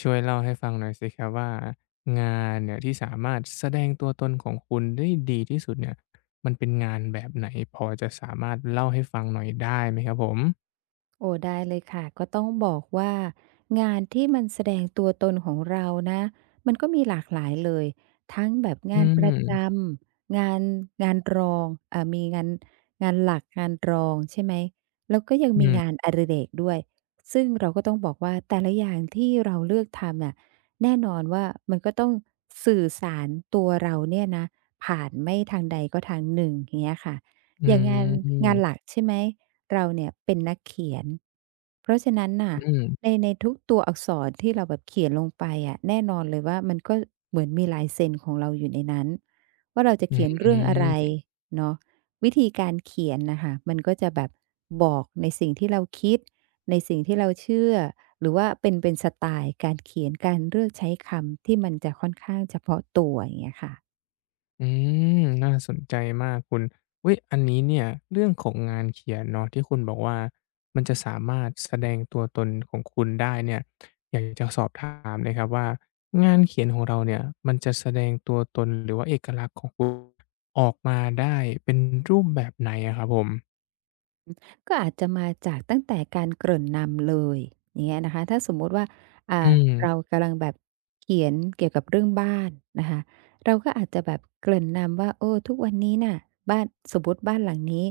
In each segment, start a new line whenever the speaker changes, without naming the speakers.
ช่วยเล่าให้ฟังหน่อยสิครับว่างานเนี่ยที่สามารถแสดงตัวตนของคุณได้ดีที่สุดเนี่ยมันเป็นงานแบบไหนพอจะสามารถเล่าให้ฟังหน่อยได้ไหมครับผม
โอ้ได้เลยค่ะก็ต้องบอกว่างานที่มันแสดงตัวตนของเรานะมันก็มีหลากหลายเลยทั้งแบบ
อื
งานประจ
ม
ำงานรองมีงานหลักงานรองใช่ไหมแล้วก็ยัง
อื
มี
ม
งานอดิเรกด้วยซึ่งเราก็ต้องบอกว่าแต่ละอย่างที่เราเลือกทำน่ะแน่นอนว่ามันก็ต้องสื่อสารตัวเราเนี่ยนะผ่านไม่ทางใดก็ทางหนึ่งอย่างเงี้ยค่ะ
อื
อย่าง
ม
งาน
อื
งานหลักใช่ไหม เราเนี่ยเป็นนักเขียน เพราะฉะนั้นน่ะ
ม
ในทุกตัวอักษรที่เราแบบเขียนลงไปอะแน่นอนเลยว่ามันก็เหมือนมีลายเซ็นของเราอยู่ในนั้นว่าเราจะ
อ
เขียนเรื่องอะไร
ืม
เนาะวิธีการเขียนน่ะค่ะมันก็จะแบบบอกในสิ่งที่เราคิดในสิ่งที่เราเชื่อหรือว่าเป็นสไตล์การเขียนการเลือกใช้คำที่มันจะค่อนข้างเฉพาะตัวอย่างเงี้ยค่ะ
อืมน่าสนใจมากคุณอว้ยอันนี้เนี่ยเรื่องของงานเขียนเนาะที่คุณบอกว่ามันจะสามารถแสดงตัวตนของคุณได้เนี่ยอยากจะสอบถามเลยครับว่างานเขียนของเราเนี่ยมันจะแสดงตัวตนหรือว่าเอกลักษณ์ของคุณออกมาได้เป็นรูปแบบไหนอะครับผม
ก็อาจจะมาจากตั้งแต่การเกริ่นนำเลยอย่างเงี้ยนะคะถ้าสมมุติว่าอ่า
อืม
เรากำลังแบบเขียนเกี่ยวกับเรื่องบ้านนะคะเราก็อาจจะแบบเกริ่นนำว่าเออทุกวันนี้น่ะบ้านสมมุติบ้านหลังนี้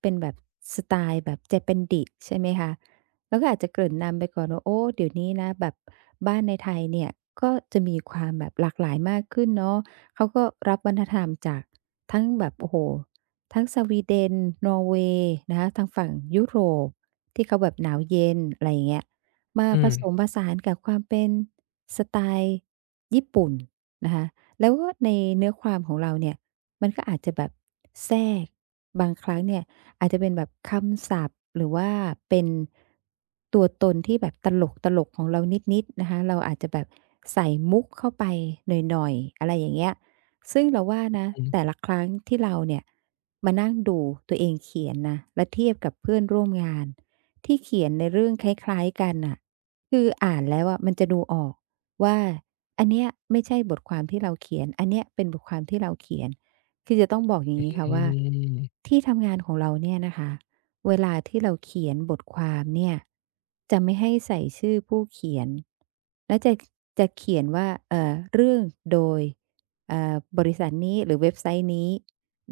เป็นแบบสไตล์แบบเจแปนดิใช่ไหมคะเราก็อาจจะเกริ่นนำไปก่อนว่าโอ้เดี๋ยวนี้นะแบบบ้านในไทยเนี่ยก็จะมีความแบบหลากหลายมากขึ้นเนาะเขาก็รับวัฒนธรรมจากทั้งแบบโอ้โฮ ทั้งสวีเดนนอร์เวย์นะคะทางฝั่งยุโรปที่เขาแบบหนาวเย็นอะไรอย่างเงี้ยมา
อื
ผ
ม
สมผสานกับความเป็นสไตล์ญี่ปุ่นนะคะแล้วก็ในเนื้อความของเราเนี่ยมันก็อาจจะแบบแทรกบางครั้งเนี่ยอาจจะเป็นแบบคำศัพท์หรือว่าเป็นตัวตนที่แบบตลกตลกของเรานิดๆนะคะเราอาจจะแบบใส่มุกเข้าไปหน่อยๆอะไรอย่างเงี้ย ซึ่งเราว่านะ
อื
แต่
ม
ละครั้งที่เราเนี่ยมานั่งดูตัวเองเขียนนะและเทียบกับเพื่อนร่วมงานที่เขียนในเรื่องคล้ายๆกันน่ะคืออ่านแล้วอะมันจะดูออกว่าอันเนี้ยไม่ใช่บทความที่เราเขียนอันเนี้ยเป็นบทความที่เราเขียนคือจะต้องบอกอย่า
อ
งงี้ค่ะ
ื
ว่า
ม
ที่ทำงานของเราเนี่ยนะคะเวลาที่เราเขียนบทความเนี่ยจะไม่ให้ใส่ชื่อผู้เขียนและจะเขียนว่าเรื่องโดย บริษัทนี้หรือเว็บไซต์นี้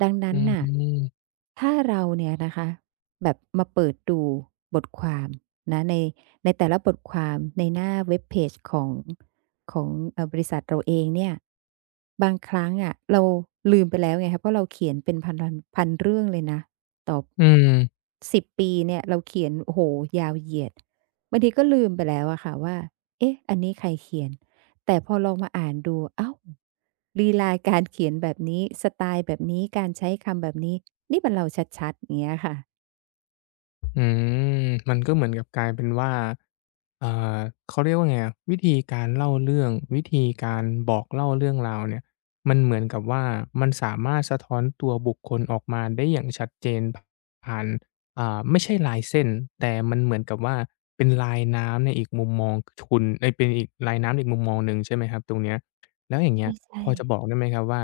ดัง
อื
นั้นน่ะ
ม
ถ้าเราเนี่ยนะคะแบบมาเปิดดูบทความนะในแต่ละบทความในหน้าเว็บเพจของของบริษัทเราเองเนี่ยบางครั้งอะเราลืมไปแล้วไงคะเพราะเราเขียนเป็นพันรันพันเรื่องเลยนะต่อ
อืม
10ปีเนี่ยเราเขียนโอ้โหยาวเหยียดบางทีก็ลืมไปแล้วอะค่ะว่าเอ๊ะอันนี้ใครเขียน แต่พอลองมาอ่านดูอ้าวลีลาการเขียนแบบนี้ สไตล์แบบนี้ การใช้คำแบบนี้ นี่มันเราชัดๆอย่างเงี้ยค่ะ
อืมมันก็เหมือนกับกลายเป็นว่าเอ่อเขาเรียกว่าไงอะวิธีการเล่าเรื่องวิธีการบอกเล่าเรื่องราวเนี่ยมันเหมือนกับว่ามันสามารถสะท้อนตัวบุคคลออกมาได้อย่างชัดเจนผ่านไม่ใช่ลายเส้นแต่มันเหมือนกับว่าเป็นลายน้ำในอีกมุมมองคุณเอ๊ยเป็นอีกลายน้ำอีกมุมมองหนึ่งใช่ไหมครับตรงเนี้ย แล้วอย่างเงี้ยพ
ใช่
อจะบอก
ๆ
ได้ไหมครับว่า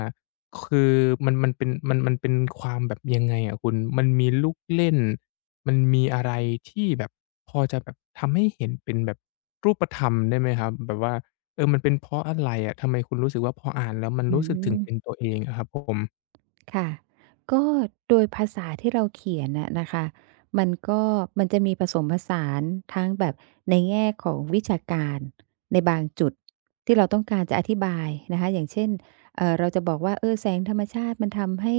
คือมันเป็นมันเป็นความแบบยังไงอะคุณมันมีลูกเล่นมันมีอะไรที่แบบพอจะแบบทำให้เห็นเป็นแบบรูปธรรมได้ไหมครับแบบว่าเออมันเป็นเพราะอะไรอะทำไมคุณรู้สึกว่าพออ่านแล้วมัน
อื
รู้สึกถึ
ม
งเป็นตัวเองอะครับผม
ค่ะก็โดยภาษาที่เราเขียนน่ะนะคะมันก็มันจะมีผสมผสานทั้งแบบในแง่ของวิชาการในบางจุดที่เราต้องการจะอธิบายนะคะอย่างเช่นเราจะบอกว่าเออแสงธรรมชาติมันทำให้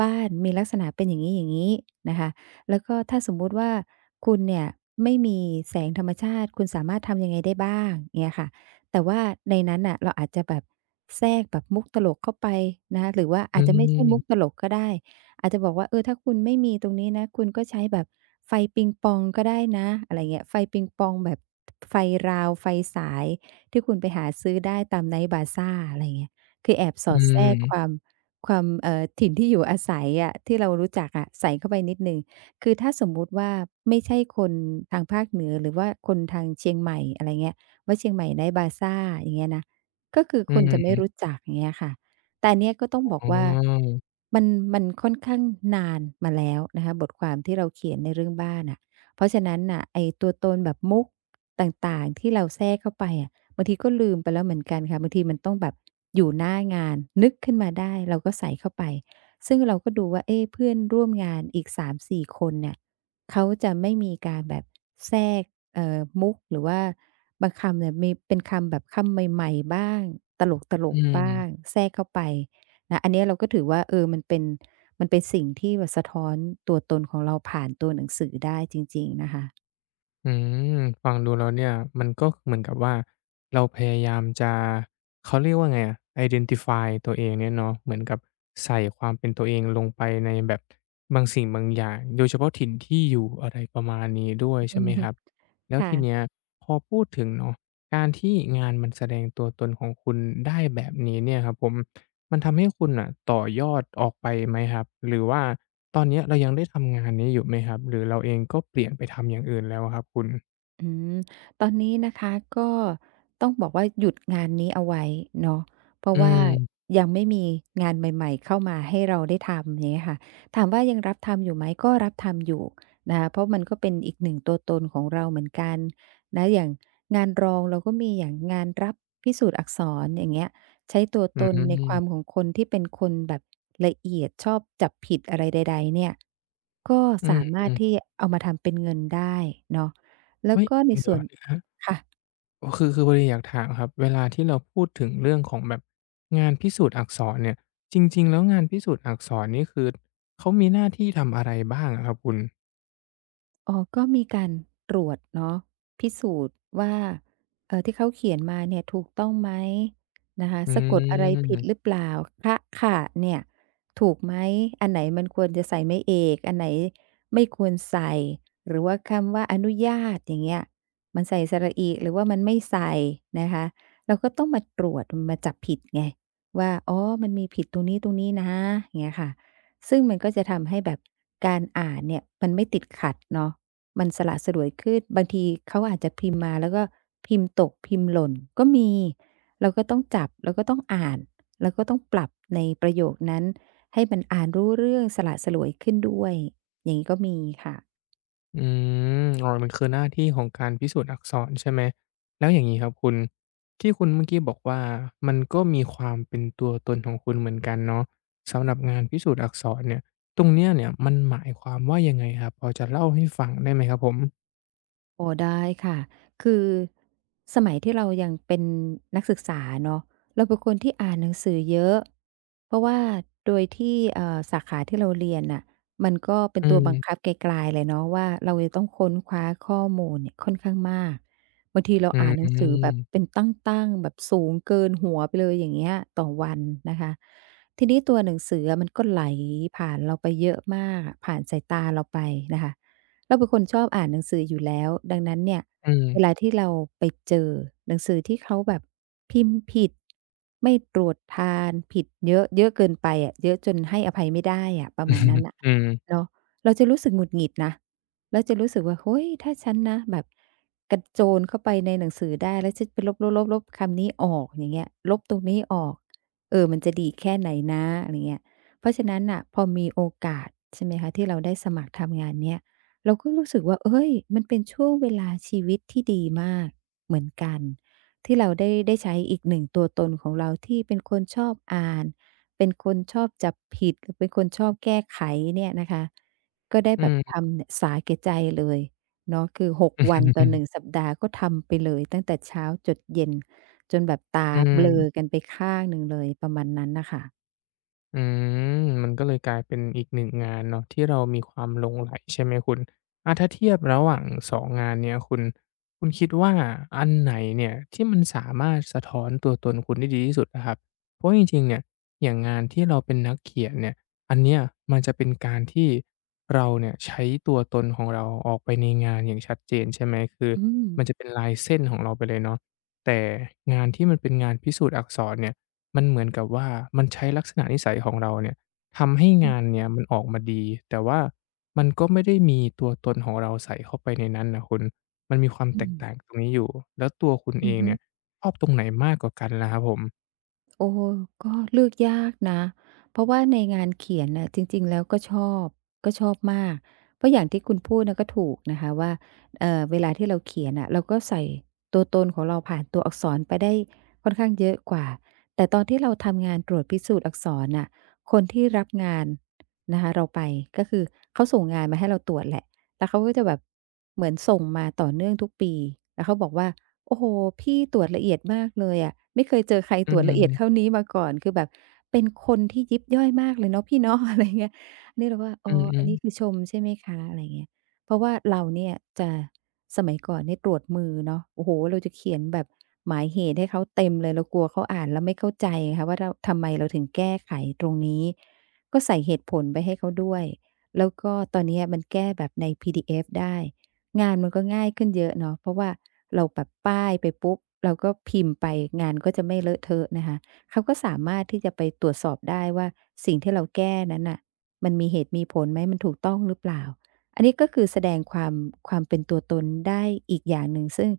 บ้านมีลักษณะเป็นอย่างงี้ๆนะคะแล้วก็ถ้าสมมุติว่าคุณเนี่ยไม่มีแสงธรรมชาติคุณสามารถทำยังไงได้บ้างเงี้ยค่ะ แต่ว่าในนั้นน่ะเราอาจจะแบบแทรกแบบมุกตลกเข้าไปนะคะหรือว่า
อื
อาจจะ
ม
ไม่ใช่มุกตลกก็ได้อาจจะบอกว่าเออถ้าคุณไม่มีตรงนี้นะคุณก็ใช้แบบไฟปิงปองก็ได้นะอะไรเงี้ยไฟปิงปองแบบไฟราวไฟสายที่คุณไปหาซื้อได้ตาม Night Bazaar อะไรเงี้ยคือแอบส
อื
อดแทรก
ม
ความถิ่นที่อยู่อาศัยอะที่เรารู้จักอะใส่เข้าไปนิดหนึ่งคือถ้าสมมุติว่าไม่ใช่คนทางภาคเหนือหรือว่าคนทางเชียงใหม่อะไรเงี้ย ว่าเชียงใหม่ไนต์บาซาร์อย่างเงี้ยนะก็คือ
อื
คนจะไม่
ม
รู้จักอย่างเงี้ยค่ะแต่อันเนี้ยก็ต้องบอก
อ๋
ว่า
อ
มันมันค่อนข้างนานมาแล้วนะคะบทความที่เราเขียนในเรื่องบ้านอะเพราะฉะนั้นน่ะไอ้ตัวตนแบบมุกต่างๆที่เราแทรกเข้าไปอะบางทีก็ลืมไปแล้วเหมือนกันค่ะบางทีมันต้องแบบอยู่หน้างานนึกขึ้นมาได้เราก็ใส่เข้าไปซึ่งเราก็ดูว่าเอ๊ะเพื่อนร่วมงานอีก3-4คนเนี่ยเขาจะไม่มีการแบบแทรกมุกหรือว่า บางคำเนี่ยมีเป็นคำแบบคำใหม่ๆบ้างตล
อื
กๆบ้าง
ม
แทรกเข้าไปนะอันเนี้ยเราก็ถือว่าเออมันเป็นสิ่งที่แบบสะท้อนตัวตนของเราผ่านตัวหนังสือได้จริงๆนะคะ
อืมฟังดูแล้วเนี่ยมันก็เหมือนกับว่าเราพยายามจะเขาเรียกว่าไงอะ identify ตัวเองเนี่ยเนาะเหมือนกับใส่ความเป็นตัวเองลงไปในแบบบางสิ่งบางอย่างโดยเฉพาะถิ่นที่อยู่อะไรประมาณนี้ด้วย
อื
ใช่ไหม
อ
ค
ฮึ
รับแล้ว
ค่ะ
ทีเนี้ยพอพูดถึงเนาะการที่งานมันแสดงตัวตนของคุณได้แบบนี้เนี่ยครับผม มันทำให้คุณน่ะต่อยอดออกไปไหมครับหรือว่าตอนเนี้ยเรายังได้ทำงานนี้อยู่ไหมครับหรือเราเองก็เปลี่ยนไปทำอย่างอื่นแล้วอะครับคุณ
อืมตอนนี้นะคะก็ต้องบอกว่าหยุดงานนี้เอาไว้เนาะเพราะ
อื
ว่า
ม
ยังไม่มีงานใหม่ๆเข้ามาให้เราได้ทำอย่างเงี้ยค่ะถามว่ายังรับทำอยู่ไหมก็รับทำอยู่นะคะเพราะมันก็เป็นอีกหนึ่งตัวตนของเราเหมือนกันนะอย่างงานรองเราก็มีอย่างงานรับพิสูจน์อักษรอย่างเงี้ยใช้ตัว
อื
ตนในค
ม
วามของคนที่เป็นคนแบบละเอียดชอบจับผิดอะไรใดๆเนี่ยก็
อื
สามารถ
ม
ที่
ๆ
เอามาทำเป็นเงินได้เนาะ แล้ว
เฮ้ย
ก็ใน
เดี๋ย
ส่
ว
วน
นะครับ
ค่ะ
อ๋อคือพอดีอยากถามครับเวลาที่เราพูดถึงเรื่องของแบบงานพิสูจน์อักษรเนี่ยจริงๆแล้วงานพิสูจน์อักษรนี่คือเขามีหน้าที่ทำอะไรบ้างอะครับคุณ
อ๋อก็มีการตรวจเนาะพิสูจน์ว่าที่เขาเขียนมาเนี่ยถูกต้องไหมนะคะ
อื
สะกดอะไรผิดหรื
ม
อเปล่าคะขะเนี่ยถูกไหมอันไหนมันควรจะใส่ไม้เอกอันไหนไม่ควรใส่หรือว่าคำว่าอนุญาตอย่างเงี้ยมันใส่สระอิหรือว่ามันไม่ใส่นะคะเราก็ต้องมาตรวจมาจับผิดไงว่าอ๋อมันมีผิดตรงนี้ๆนะอย่างเงี้ยค่ะซึ่งมันก็จะทำให้แบบการอ่านเนี่ยมันไม่ติดขัดเนาะ มันสละสลวยขึ้นบางทีเขาอาจจะพิมพ์มาแล้วก็พิมพ์ตกพิมพ์หล่นก็มีเราก็ต้องจับเราก็ต้องอ่านแล้วก็ต้องปรับในประโยคนั้นให้มันอ่านรู้เรื่องสละสลวยขึ้นด้วยอย่างงี้ก็มีค่ะ
อืมอ๋อมันคือหน้าที่ของการพิสูจน์อักษรใช่ไหมแล้วอย่างงี้ครับคุณที่คุณเมื่อกี้บอกว่ามันก็มีความเป็นตัวตนของคุณเหมือนกันเนาะสำหรับงานพิสูจน์อักษรเนี่ยตรงเนี้ยเนี่ยมันหมายความว่ายังไงครับพอจะเล่าให้ฟังได้ไหมครับผม
โอ้ได้ค่ะคือสมัยที่เรายังเป็นนักศึกษาเนาะเราเป็นคนที่อ่านหนังสือเยอะเพราะว่าโดยที่สาขาที่เราเรียนน่ะมันก็เป็น
อื
ตัวบังคั
ม
บไกลๆเลยเนาะว่าเราจะต้องค้นคว้าข้อมูลเนี่ยค่อนข้างมากบางทีเรา
อ
อ่านหนังสือแบบ
ืม
เป็นตั้งๆแบบสูงเกินหัวไปเลยอย่างเงี้ยต่อวันนะคะทีนี้ตัวหนังสืออะมันก็ไหลผ่านเราไปเยอะมากผ่านสายตาเราไปนะคะ เราเป็นคนชอบอ่านหนังสืออยู่แล้วดังนั้นเนี่ย
อื
เวลา
ม
ที่เราไปเจอหนังสือที่เขาแบบพิมพ์ผิดไม่ตรวจทานผิดเยอะเยอะเกินไปอะเยอะจนให้อภัยไม่ได้อะประมาณนั้นน่ะ
อืม
เนาะเราจะรู้สึกหงุดหงิดนะแล้วจะรู้สึกว่าโฮ้ยถ้าฉันนะแบบกระโจนเข้าไปในหนังสือได้แล้วฉันไปลบๆๆๆคำนี้ออกอย่างเงี้ยลบตรงนี้ออกเออมันจะดีแค่ไหนนะอะไรเงี้ยเพราะฉะนั้นน่ะพอมีโอกาสใช่ไหมคะที่เราได้สมัครทำงานเนี้ย เราก็รู้สึกว่าเอ้ยมันเป็นช่วงเวลาชีวิตที่ดีมากเหมือนกันที่เราได้ใช้อีกหนึ่งตัวตนของเราที่เป็นคนชอบอ่านเป็นคนชอบจับผิดเป็นคนชอบแก้ไขเนี่ยนะคะก็ได้
อื
แบบ
ม
ทำเนี่ยสาแก่ใจเลยเนาะคือ6
อื
วันต่อ1
ม
สัปดาห์ก็ทำไปเลยตั้งแต่เช้าจดเย็นจนแบบตา
อื
เบลอ
ม
กันไปข้างหนึ่งเลยประมาณนั้นน่ะค่ะ
อืมมันก็เลยกลายเป็นอีกหน่งงานเนาะที่เรามีความหลงใหลใช่ไหมคุณอะถ้าเทียบระหว่างสองงานเนี้ยคุณคุณคิดว่าอันไหนเนี่ยที่มันสามารถสะท้อนตัวตนคุณได้ดีที่สุดอะครับเพราะจริงๆเนี่ยอย่างงานที่เราเป็นนักเขียนเนี่ยอันเนี้ยมันจะเป็นการที่เราเนี่ยใช้ตัวตนของเราออกไปในงานอย่างชัดเจนใช่ไหมคือ
อืม
มันจะเป็นลายเส้นของเราไปเลยเนาะแต่งานที่มันเป็นงานพิสูจน์อักษรเนี่ย มันเหมือนกับว่ามันใช้ลักษณะนิสัยของเราเนี่ยทำให้
อื
งาน
อ
เนี่ยมันออกมาดีแต่ว่ามันก็ไม่ได้มีตัวตนของเราใส่เข้าไปในนั้นน่ะคุณมันมีความ
อื
แตก
ม
ต่างตรงนี้อยู่แล้วตัวคุณ
อื
เอ
อ
ง
ฮึ
เนี่ยชอบตรงไหนมากกว่ากันล่ะครับผม
โอ้ก็เลือกยากนะเพราะว่าในงานเขียนน่ะจริงๆแล้วก็ชอบมากเพราะอย่างที่คุณพูดน่ะก็ถูกนะคะว่าเวลาที่เราเขียนน่ะเราก็ใส่ตัวตนของเราผ่านตัวอักษรไปได้ค่อนข้างเยอะกว่าแต่ตอนที่เราทำงานตรวจพิสูจน์อักษรน่ะคนที่รับงานนะคะเราไปก็คือเขาส่งงานมาให้เราตรวจแหละแล้วเขาก็จะแบบเหมือนส่งมาต่อเนื่องทุกปีแล้วเขาบอกว่า โอ้โฮพี่ตรวจละเอียดมากเลยอะไม่เคยเจอใคร
อื
ตรวจละเอียดเท่า
ม
นี้มาก่อนคือแบบเป็นคนที่ยิบย่อยมากเลยเนาะพี่เนาะ อะไรเงี้ยอันนี้เราว่าอ๋
อื
ออัน
อ
นี้คือ
ๆ
ชมใช่ไหมคะอะไรเงี้ยเพราะว่าเราเนี่ยจะสมัยก่อนเนี่ยตรวจมือเนาะโอ้โฮเราจะเขียนแบบหมายเหตุให้เขาเต็มเลยเรากลัวเขาอ่านแล้วไม่เข้าใจไงคะว่าเราทำไมเราถึงแก้ไขตรงนี้ก็ใส่เหตุผลไปให้เขาด้วยแล้วก็ตอนเนี้ยมันแก้แบบใน PDF ได้ งานมันก็ง่ายขึ้นเยอะเนาะเพราะว่าเราแบบป้ายไปปุ๊บเราก็พิมพ์ไปงานก็จะไม่เลอะเทอะนะคะเขาก็สามารถที่จะไปตรวจสอบได้ว่าสิ่งที่เราแก้นั้นน่ะมันมีเหตุมีผลไหมมันถูกต้องหรือเปล่าอันนี้ก็คือแสดงความความเป็นตัวตนได้อีกอย่างหนึ่งซึ่ง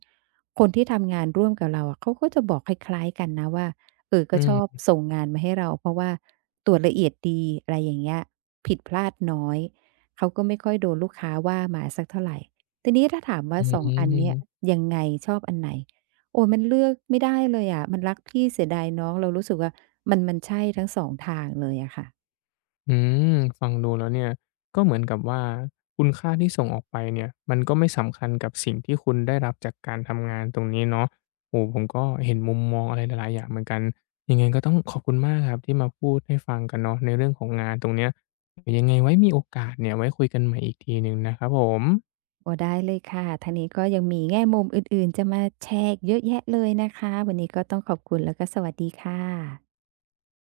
คนที่ทำงานร่วมกับเราอะเขาก็จะบอกคล้ายๆกันนะว่าเออ
อื
ก็ชอบ
ม
ส่งงานมาให้เราเพราะว่าตรวจละเอียดดีอะไรอย่างเงี้ยผิดพลาดน้อยเขาก็ไม่ค่อยโดนลูกค้าว่ามาสักเท่าไร ทีนี้ถ้าถามว่า
อื
2องอันเนี้ย
ม
ยังไงชอบอันไหนโอ๊ยมันเลือกไม่ได้เลยอะมันรักพี่เสียดายน้องเรารู้สึกว่ามันใช่ทั้ง2ทางเลยอะค่ะ
อืมฟังดูแล้วเนี่ยก็เหมือนกับว่าคุณค่าที่ส่งออกไปเนี่ยมันก็ไม่สำคัญกับสิ่งที่คุณได้รับจากการทำงานตรงนี้เนาะโอ้โฮผมก็เห็นมุมมองอะไรหลายๆอย่างเหมือนกันยังไงก็ต้องขอบคุณมากครับที่มาพูดให้ฟังกันเนาะในเรื่องของงานตรงเนี้ยเดี๋ยวยังไงไว้มีโอกาสเนี่ยไว้คุยกันใหม่อีกทีหนึ่งนะครับผม
โอ้ได้เลยค่ะทางนี้ก็ยังมีแง่มุมอื่นๆจะมาแชร์อีกเยอะแยะเลยนะคะวันนี้ก็ต้องขอบคุณแล้วก็สวัสดีค่ะ